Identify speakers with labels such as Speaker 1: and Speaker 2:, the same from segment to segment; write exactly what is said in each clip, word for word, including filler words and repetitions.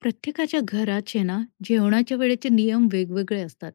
Speaker 1: प्रत्येकाच्या घराचे ना, जेवणाच्या वेळेचे नियम वेगवेगळे असतात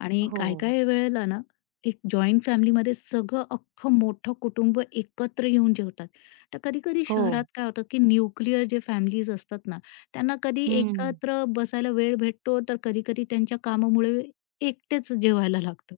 Speaker 1: आणि
Speaker 2: हो,
Speaker 1: काही-काही वेळेला ना, एक जॉइंट फॅमिलीमध्ये सगळं अख्खं मोठं कुटुंब एकत्र येऊन जेवतात. तर कधी-कधी
Speaker 2: हो.
Speaker 1: शहरात काय होतं, की न्यूक्लिअर जे फॅमिलीज असतात ना, त्यांना कधी
Speaker 2: हं.
Speaker 1: एकत्र बसायला वेळ भेटतो, तर कधी-कधी त्यांच्या कामामुळे एकटेच जेवायला लागतं.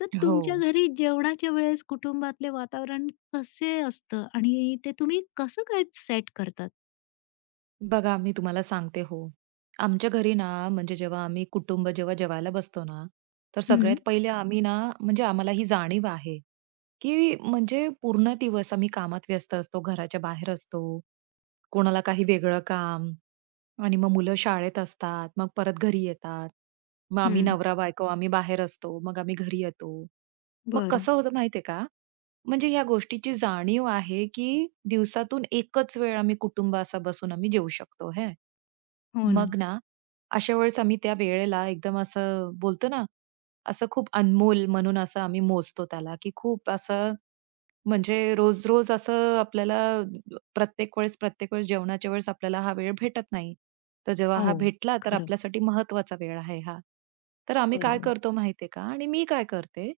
Speaker 1: तर
Speaker 2: हो.
Speaker 1: तुमच्या घरी जेवणाच्या वेळेस कुटुंबातले वातावरण कसे असतं आणि ते तुम्ही कसं काय सेट करतात?
Speaker 2: बघा मी तुम्हाला सांगते हो. आमच्या घरी ना, म्हणजे जेव्हा आम्ही कुटुंब जेव्हा जेवायला बसतो ना, तर
Speaker 1: हं,
Speaker 2: सगळ्यात पहिले आम्ही ना, म्हणजे आम्हाला ही जाणीव आहे, की म्हणजे पूर्ण दिवस आम्ही कामात व्यस्त असतो, घराच्या बाहेर असतो, कोणाला काही वेगळं काम आणि मग मुलं शाळेत असतात, मग परत घरी येतात. मग आम्ही
Speaker 1: हं.
Speaker 2: नवरा-बायको आम्ही बाहेर असतो, मग आम्ही घरी येतो. मग
Speaker 1: बरं.
Speaker 2: कसं होतं माहितीये का? म्हणजे ह्या गोष्टीची जाणीव आहे, की दिवसातून एकच वेळ आम्ही कुटुंब असा बसून आम्ही जेवू शकतो हे.
Speaker 1: हो ना.
Speaker 2: मग ना, अशा वेळेस आम्ही त्या वेळेला एकदम असं बोलतो ना, असं खूप अनमोल म्हणून असं आम्ही मोजतो त्याला, की खूप असं म्हणजे रोज-रोज असं आपल्याला प्रत्येक वेळेस, प्रत्येक वेळेस जेवणाच्या वेळेस आपल्याला हा वेळ भेटत नाही. तर जेव्हा
Speaker 1: हो,
Speaker 2: हा भेटला तर
Speaker 1: खरं.
Speaker 2: आपल्यासाठी महत्त्वाचा वेळ आहे हा. तर आम्ही काय
Speaker 1: बरोबर.
Speaker 2: करतो माहिती आहे का आणि मी काय करते,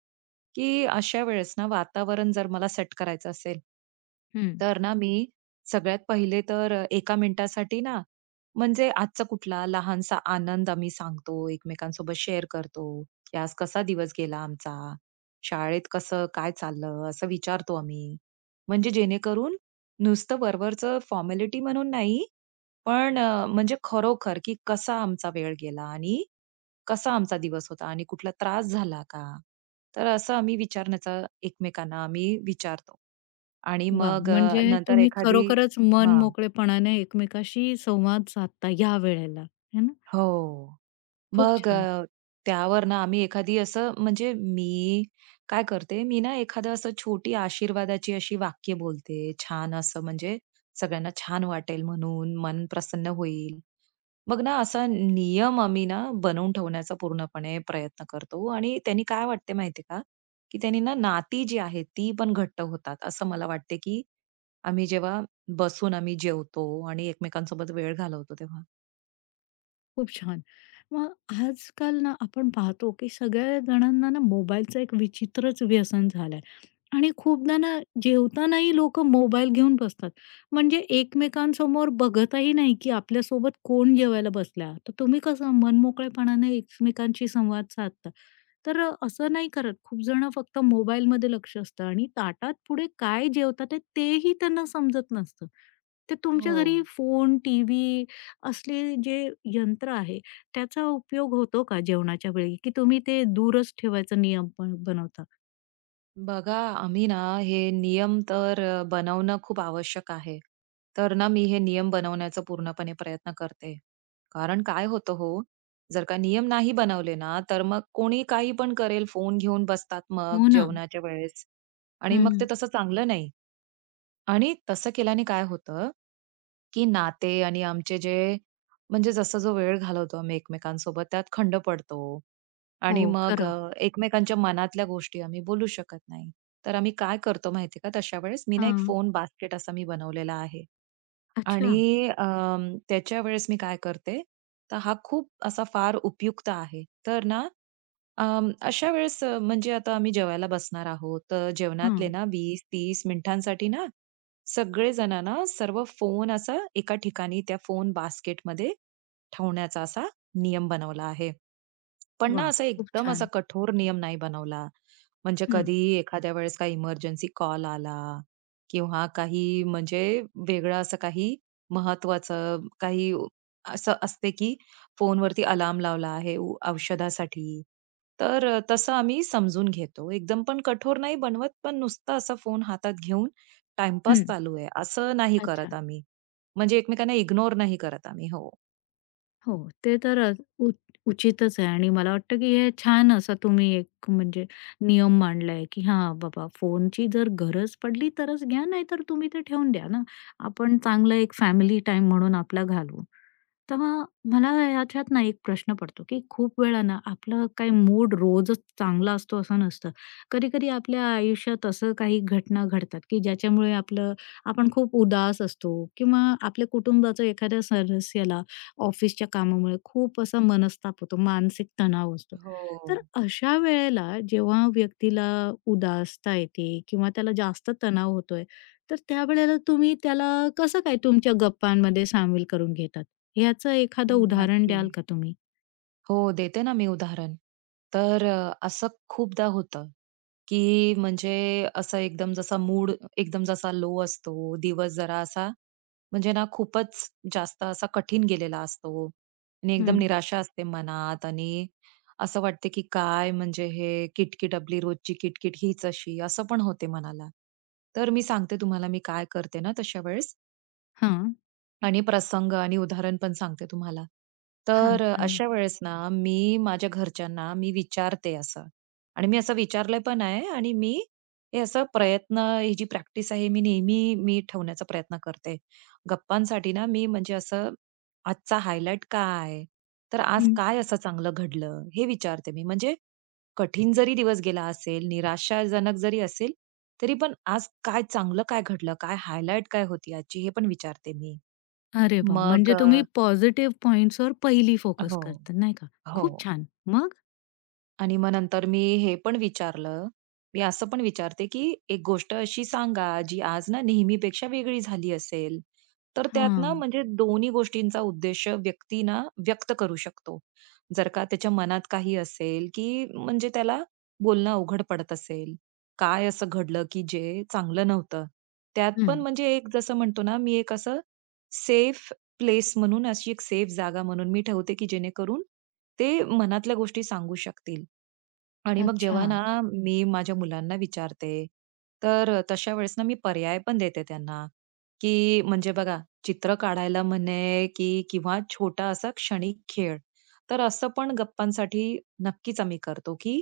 Speaker 2: की अशा वेळेस ना वातावरण जर मला सेट करायचं असेल,
Speaker 1: हं.
Speaker 2: तर ना मी सगळ्यात पहिले तर एका मिनिटासाठी ना, म्हणजे आजचा कुठला लहानसा आनंद आम्ही सांगतो, एकमेकांसोबत शेअर करतो, की आज कसा दिवस गेला आमचा. शाळेत कसं काय चाललं असं विचारतो आम्ही. म्हणजे जेणेकरून नुसतं वरवरचं फॉर्मॅलिटी म्हणून नाही, पण अ, म्हणजे खरोखर की कसा आमचा वेळ गेला आणि कसा आमचा दिवस होता आणि कुठला त्रास झाला का? तर असं आम्ही विचारण्याचा एकमेकांना आम्ही विचारतो आणि
Speaker 1: वाह!
Speaker 2: मग अ,
Speaker 1: म्हणजे
Speaker 2: नंतर
Speaker 1: तुम्ही
Speaker 2: एखादी
Speaker 1: खरोखरच मन
Speaker 2: हां.
Speaker 1: मोकळेपणाने एकमेकाशी संवाद साधता या वेळेला, है ना?
Speaker 2: हो.
Speaker 1: खूप
Speaker 2: मग
Speaker 1: छान,
Speaker 2: अ, त्यावर ना आम्ही एखादी असं म्हणजे मी काय करते, मी ना एखादं असं छोटी आशीर्वादाची अशी वाक्य बोलते. छान असं म्हणजे सगळ्यांना छान वाटेल म्हणून, मन प्रसन्न होईल. मग ना असा नियम आम्ही ना बनवून ठेवण्याचा पूर्णपणे प्रयत्न करतो आणि त्यांनी काय वाटते माहिती का, की त्यांनी ना नाती जी आहेत ती पण घट्ट होतात. असं मला वाटते, की आम्ही जेव्हा बसून आम्ही जेवतो आणि एकमेकांसोबत वेळ घालवतो तेव्हा.
Speaker 1: खूप छान. मग आजकाल ना आपण पाहतो, की सगळ्या जणांना ना मोबाईलचं एक विचित्रच व्यसन झालंय आणि खूपदा ना जेवतानाही लोकं मोबाईल घेऊन बसतात. म्हणजे एकमेकांसमोर बघतही नाही, की आपल्यासोबत कोण जेवायला बसला. तर तुम्ही कसं मन मोकळेपणाने एकमेकांशी संवाद साधता? तर अ, असं नाही करत. खूप जण फक्त मोबाईलमध्ये लक्ष असतं आणि ताटात पुढे काय जेवतात आहे तेही त्यांना समजत नसतं. ते तुमच्या
Speaker 2: हो.
Speaker 1: घरी फोन, टीव्ही असले जे यंत्र आहे, त्याचा उपयोग होतो का जेवणाच्या वेळी? की तुम्ही ते दूरच ठेवायचा नियम पण बनवता?
Speaker 2: बघा, आम्ही ना हे नियम तर अ, बनवणं खूप आवश्यक आहे. तर ना मी हे नियम बनवण्याचा पूर्णपणे प्रयत्न करते. कारण काय होतं हो, जर का नियम नाही बनवले ना, तर मग कोणी काही पण करेल, फोन घेऊन बसतात मग
Speaker 1: हो ना.
Speaker 2: जेवणाच्या वेळेस आणि मग ते
Speaker 1: हं.
Speaker 2: तसं चांगलं नाही. आणि तसं केल्याने काय होतं, की नाते आणि आमचे जे म्हणजे जसा जो वेळ घालवतो आम्ही एकमेकांसोबत त्यात खंड पडतो.
Speaker 1: हो,
Speaker 2: आणि मग
Speaker 1: खरं.
Speaker 2: अ, एकमेकांच्या मनातल्या गोष्टी आम्ही बोलू शकत नाही. तर आम्ही काय करतो माहिती आहे का, तशा वेळेस मी ना एक
Speaker 1: हां.
Speaker 2: फोन बास्केट असा मी बनवलेला आहे.
Speaker 1: अच्छा.
Speaker 2: आणि अम, त्याच्या वेळेस मी काय करते, तर हा खूप असा फार उपयुक्त आहे. तर ना, अम, अशा वेळेस अ, म्हणजे आता आम्ही जेवायला बसणार आहोत, तर जेवणातले
Speaker 1: हां.
Speaker 2: ना वीस ते तीस मिनिटांसाठी ना, सगळेजण ना सर्व फोन असा एका ठिकाणी त्या फोन बास्केटमध्ये ठेवण्याचा असा नियम बनवला आहे. पण ना
Speaker 1: वाह!
Speaker 2: असा
Speaker 1: खूप
Speaker 2: एकदम असा
Speaker 1: छान.
Speaker 2: कठोर नियम नाही बनवला. म्हणजे
Speaker 1: हं.
Speaker 2: कधी एखाद्या वेळेस काही इमर्जन्सी कॉल आला किंवा काही म्हणजे वेगळं असं काही महत्वाचं काही असं असते की फोनवरती अलार्म लावला आहे उ- औषधासाठी. तर अ, तसं आम्ही समजून घेतो. एकदम पण कठोर नाही बनवत, पण नुसता असा फोन हातात घेऊन टाईमपास
Speaker 1: हं.
Speaker 2: चालू आहे, असं नाही
Speaker 1: अच्छा.
Speaker 2: करत आम्ही. म्हणजे एकमेकांना इग्नोर नाही करत आम्ही. हो.
Speaker 1: हो, ते तर अ, उ उचितच आहे आणि मला वाटतं, की हे छान असा तुम्ही एक म्हणजे नियम मांडलाय, की हां, बाबा फोनची जर गरज पडली तरच घ्या, नाही तर तुम्ही ते ठेवून द्या ना. आपण चांगला एक फॅमिली टाइम म्हणून आपला घालवू. तर मग मला ह्याच्यात ना एक प्रश्न पडतो, की खूप वेळा ना आपलं काही मूड रोजच चांगला असतो असं नसतं. कधी-कधी आपल्या आयुष्यात असं काही घटना घडतात, की ज्याच्यामुळे आपलं आपण खूप उदास असतो किंवा आपल्या कुटुंबाचं एखाद्या सदस्याला ऑफिसच्या कामामुळे खूप असा मनस्ताप होतो, मानसिक तणाव असतो.
Speaker 2: हो.
Speaker 1: तर अशा वेळेला जेव्हा व्यक्तीला उदासता येते किंवा त्याला जास्त तणाव होतोय, तर त्यावेळेला तुम्ही त्याला कसं काय तुमच्या गप्पांमध्ये सामील करून घेतात? ह्याचं एखादं उदाहरण
Speaker 2: नक्की.
Speaker 1: द्याल का तुम्ही?
Speaker 2: हो, देते ना मी उदाहरण. तर अ, असं खूपदा होतं, की म्हणजे असं एकदम जसा मूड एकदम जसा लो असतो, दिवस जरा असा म्हणजे ना खूपच जास्त असा कठीण गेलेला असतो आणि एकदम
Speaker 1: हं.
Speaker 2: निराशा असते मनात आणि असं वाटते की काय म्हणजे हे किटकिट आपली रोजची किटकिट हीच अशी असं पण होते मनाला. तर मी सांगते तुम्हाला मी काय करते ना तशा वेळेस,
Speaker 1: हां.
Speaker 2: आणि प्रसंग आणि उदाहरण पण सांगते तुम्हाला.
Speaker 1: हां,
Speaker 2: तर अ,
Speaker 1: सांगा.
Speaker 2: अशा वेळेस ना, मी माझ्या घरच्यांना मी विचारते असं आणि मी असं विचारलं पण आहे आणि मी हे असं प्रयत्न ही जी प्रॅक्टिस आहे, मी नेहमी मी ठेवण्याचा प्रयत्न करते. गप्पांसाठी ना, मी म्हणजे असं आजचा हायलाइट काय तर आज
Speaker 1: हं.
Speaker 2: काय असं चांगलं घडलं? हे विचारते मी. म्हणजे कठीण जरी दिवस गेला असेल, निराशाजनक जरी असेल, तरी पण आज काय चांगलं काय घडलं? काय हायलाइट काय होती आजची? हे पण विचारते मी.
Speaker 1: अरे वाह!
Speaker 2: मग
Speaker 1: म्हणजे तुम्ही पॉझिटिव्ह पॉइंट्सवर पहिली
Speaker 2: अ,
Speaker 1: फोकस
Speaker 2: हो,
Speaker 1: करता, नाही का? खूप
Speaker 2: हो.
Speaker 1: छान. मग?
Speaker 2: आणि मग नंतर मी हे पण विचारलं. मी असं पण विचारते, की एक गोष्ट अशी सांगा, जी आज ना नेहमीपेक्षा वेगळी झाली असेल. तर त्यात ना
Speaker 1: हां.
Speaker 2: म्हणजे दोन्ही गोष्टींचा उद्देश व्यक्ती ना व्यक्त करू शकतो. जर का त्याच्या मनात काही असेल, की म्हणजे त्याला बोलणं अवघड पडत असेल. काय असं घडलं, की जे चांगलं नव्हतं? त्यात पण
Speaker 1: हं.
Speaker 2: म्हणजे एक जसं म्हणतो ना, मी एक असं सेफ प्लेस म्हणून, अशी एक सेफ जागा म्हणून मी ठेवते, की जेणेकरून ते मनातल्या गोष्टी सांगू शकतील. आणि मग
Speaker 1: अच्छा.
Speaker 2: जेव्हा ना मी माझ्या मुलांना विचारते, तर अ, तशा वेळेस ना मी पर्याय पण देते त्यांना, की म्हणजे बघा चित्र काढायला म्हणे, की किंवा छोटा असा क्षणिक खेळ. तर असं पण गप्पांसाठी नक्कीच आम्ही करतो, की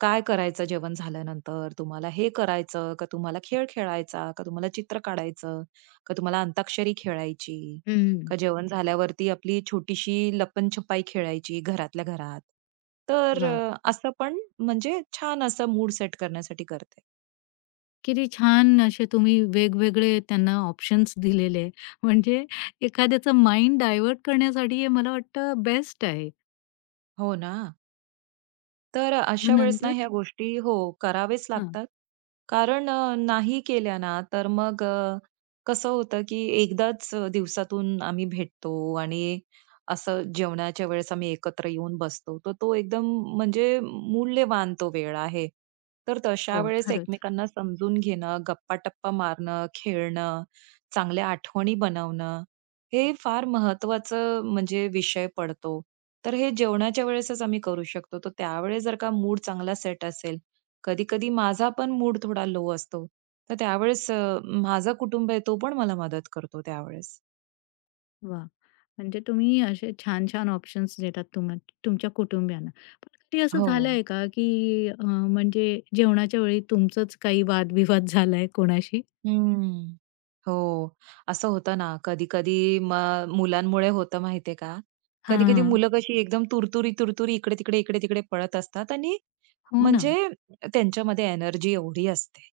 Speaker 2: काय करायचं जेवण झाल्यानंतर? तुम्हाला हे करायचं, का तुम्हाला खेळ खेळायचा, का तुम्हाला चित्र काढायचं, का तुम्हाला अंताक्षरी खेळायची?
Speaker 1: हं.
Speaker 2: का जेवण झाल्यावरती आपली छोटीशी लपन-छपाई खेळायची घरातल्या घरात. तर
Speaker 1: वाह!
Speaker 2: अ, असं पण म्हणजे छान असं मूड सेट करण्यासाठी करते.
Speaker 1: किती छान असे तुम्ही वेगवेगळे त्यांना ऑप्शन्स दिलेले. आहे. म्हणजे एखाद्याचं माइंड डायव्हर्ट करण्यासाठी हे मला वाटतं बेस्ट आहे.
Speaker 2: हो ना. तर
Speaker 1: मग
Speaker 2: अशा वेळेस ना
Speaker 1: नंतर
Speaker 2: ह्या गोष्टी हो करावेच
Speaker 1: हां.
Speaker 2: लागतात. कारण अ, नाही केल्या ना तर मग अ, कसं होतं की एकदाच अ, दिवसातून आम्ही भेटतो आणि असं जेवणाच्या वेळेस आम्ही एकत्र येऊन बसतो. तर तो एकदम म्हणजे मूल्यवान तो वेळ आहे. तर तशा
Speaker 1: हो,
Speaker 2: वेळेस
Speaker 1: खरंच.
Speaker 2: एकमेकांना समजून घेणं, गप्पा-टप्पा मारणं, खेळणं, चांगल्या आठवणी बनवणं, हे फार महत्वाचं म्हणजे विषय पडतो. तर हे जेवणाच्या वेळेसच आम्ही करू शकतो. तर त्यावेळेस जर का मूड चांगला सेट असेल, कधी-कधी माझा पण मूड थोडा लो असतो. तर त्यावेळेस अ, माझा कुटुंब आहे तो पण मला मदत करतो त्यावेळेस.
Speaker 1: वाह! म्हणजे तुम्ही असे छान-छान ऑप्शन्स देतात तुम तुमच्या कुटुंबियांना. पण कधी असं
Speaker 2: हो.
Speaker 1: झालंय का, की अ, म्हणजे जेवणाच्या वेळी तुमचंच काही वादविवाद झालाय कोणाशी?
Speaker 2: हं. हो. असं होतं ना, कधी-कधी मग मुलांमुळे होतं माहितीये का? कधी-कधी
Speaker 1: हां.
Speaker 2: मुलं कशी एकदम तुरतुरी, तुरतुरी इकडे-तिकडे, इकडे-तिकडे पळत असतात आणि
Speaker 1: हो ना.
Speaker 2: म्हणजे त्यांच्यामध्ये एनर्जी एवढी असते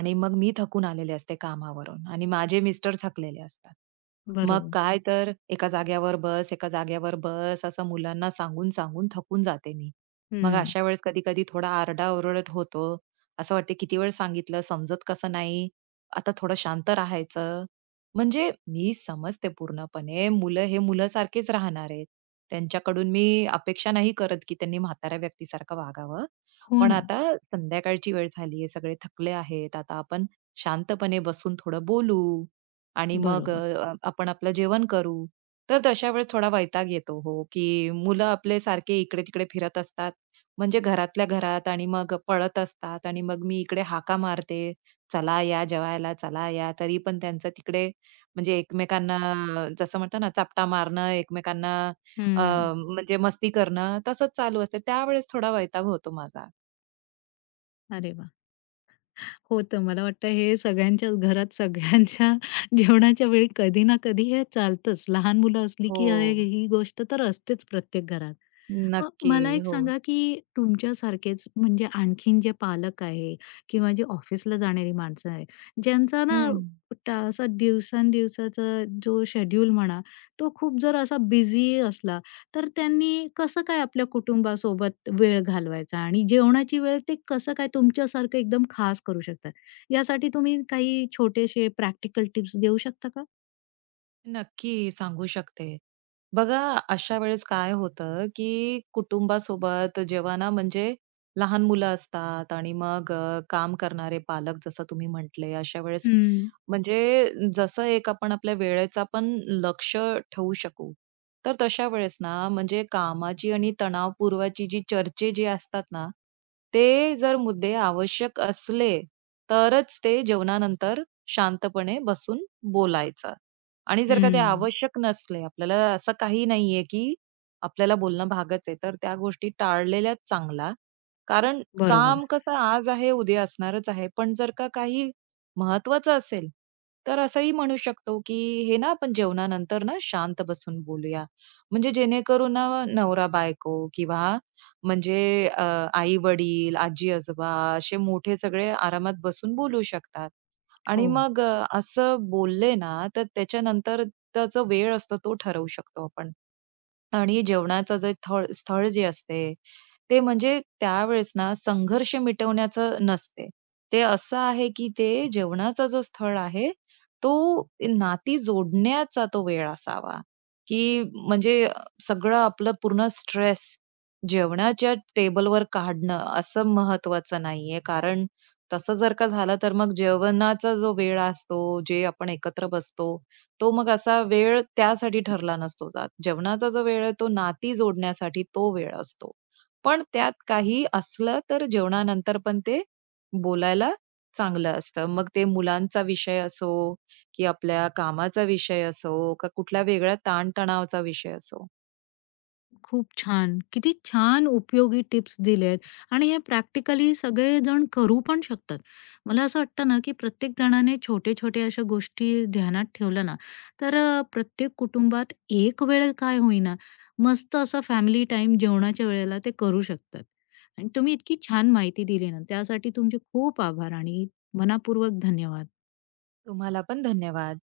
Speaker 2: आणि मग मी थकून आलेले असते कामावरून आणि माझे मिस्टर थकलेले असतात. मग
Speaker 1: बरोबर.
Speaker 2: काय तर एका जाग्यावर बस, एका जाग्यावर बस असं मुलांना सांगून, सांगून थकून जाते मी. मग
Speaker 1: हं.
Speaker 2: अशा वेळेस कधी-कधी थोडा आरडा होतो. असं वाटते किती वेळ सांगितलं, समजत कसं नाही? आता थोडं शांत राहायचं. म्हणजे मी समजते पूर्णपणे मुलं हे मुलासारखेच राहणार आहेत. त्यांच्याकडून मी अपेक्षा नाही करत की त्यांनी म्हाताऱ्या व्यक्तीसारखं वागावं.
Speaker 1: हो
Speaker 2: पण
Speaker 1: ना.
Speaker 2: आता संध्याकाळची वेळ झालीये, सगळे थकले आहेत. आता आपण शांतपणे बसून थोडं बोलू आणि मग
Speaker 1: बरोबर.
Speaker 2: अ, आपण आपलं जेवण करू. तर तशा वेळेस थोडा वैताग येतो हो, की मुलं आपले सारखे इकडे-तिकडे फिरत असतात. म्हणजे घरातल्या घरात आणि मग पळत असतात आणि मग मी इकडे हाका मारते, "चला या जेवायला, चला या." तरी पण त्यांचं तिकडे म्हणजे एकमेकांना जसं म्हणतात ना, चापटा मारणं, एकमेकांना अ,
Speaker 1: हं.
Speaker 2: म्हणजे मस्ती करणं तसंच चालू असते. त्यावेळेस थोडा वैताग होतो माझा.
Speaker 1: अरे वाह! होतं. मला वाटतं हे सगळ्यांच्याच घरात सगळ्यांच्या जेवणाच्या वेळी कधी ना कधी हे चालतंच. लहान मुलं असली
Speaker 2: हो.
Speaker 1: की हे ही गोष्ट तर असतेच प्रत्येक घरात. मग
Speaker 2: नक्की.
Speaker 1: मला एक
Speaker 2: हो.
Speaker 1: सांगा की तुमच्यासारखेच म्हणजे आणखीन जे पालक आहे किंवा जे ऑफिसला जाणारी माणसं आहे, ज्यांचा ना
Speaker 2: हं.
Speaker 1: टा असा दिवसांदिवसाचा जो शेड्यूल म्हणा, तो खूप जर असा बिझी असला तर त्यांनी कसं काय आपल्या कुटुंबासोबत वेळ घालवायचा आणि जेवणाची वेळ ते कसं काय तुमच्यासारखं एकदम खास करू शकतात? यासाठी तुम्ही काही छोटेसे प्रॅक्टिकल टिप्स देऊ शकता का?
Speaker 2: नक्की सांगू शकते. बघा अशा वेळेस काय होतं, की कुटुंबासोबत जेव्हा ना म्हणजे लहान मुलं असतात आणि मग अ, काम करणारे पालक जसं तुम्ही म्हटले, अशा वेळेस
Speaker 1: हं,
Speaker 2: म्हणजे जसं एक आपण आपल्या वेळेचा पण लक्ष ठेवू शकू. तर तशा वेळेस ना म्हणजे कामाची आणि तणावपूर्वाची जी चर्चे जी असतात ना, ते जर मुद्दे आवश्यक असले, तरच ते जेवणानंतर शांतपणे बसून बोलायचं. आणि जर का ते
Speaker 1: हं.
Speaker 2: आवश्यक नसले, आपल्याला असं काही नाहीये, की आपल्याला बोलणं भागच आहे, तर त्या गोष्टी टाळलेल्याच चांगला. कारण
Speaker 1: बरोबर.
Speaker 2: काम कसं आज आहे, उद्या असणारच आहे. पण जर का काही महत्त्वाचं असेल, तर असंही म्हणू शकतो, की "हे ना, आपण जेवणानंतर ना, शांत बसून बोलूया." म्हणजे जेणेकरून ना, नवरा-बायको किंवा म्हणजे आई-वडील, आजी-आजोबा असे मोठे सगळे आरामात बसून बोलू शकतात.
Speaker 1: हो.
Speaker 2: आणि मग अ, असं बोलले ना, तर त्याच्यानंतरचा जो वेळ असतो तो ठरवू शकतो आपण. आणि जेवणाचं जे थळ स्थळ जे असते, ते म्हणजे त्यावेळेस ना संघर्ष मिटवण्याचं नसते. ते असं आहे की ते जेवणाचा जो स्थळ आहे, तो नाती जोडण्याचा तो वेळ असावा, की म्हणजे सगळं आपलं पूर्ण स्ट्रेस जेवणाच्या टेबलवर काढणं असं महत्वाचं नाहीये. कारण तसं जर का झालं तर मग जेवणाचा जो वेळ असतो, जे आपण एकत्र बसतो, तो मग असा वेळ त्यासाठी ठरला नसतो जात. जेवणाचा जो वेळ आहे तो नाती जोडण्यासाठी तो वेळ असतो. पण त्यात काही असलं तर जेवणानंतर पण ते बोलायला चांगलं असतं. मग ते मुलांचा विषय असो, की आपल्या कामाचा विषय असो, का कुठला वेगळा ताणतणावाचा विषय असो.
Speaker 1: खूप छान. किती छान उपयोगी टिप्स दिल्यात आणि हे प्रॅक्टिकली सगळेजण करू पण शकतात. मला असं वाटतं ना, की प्रत्येक जणाने छोटे-छोटे अशा गोष्टी ध्यानात ठेवल्या ना, तर अ, प्रत्येक कुटुंबात एक वेळ काय होईना, मस्त असं फॅमिली टाईम जेवणाच्या वेळेला ते करू शकतात. आणि तुम्ही इतकी छान माहिती दिली ना, त्यासाठी तुमचे खूप आभार आणि मनापूर्वक धन्यवाद.
Speaker 2: तुम्हाला पण धन्यवाद.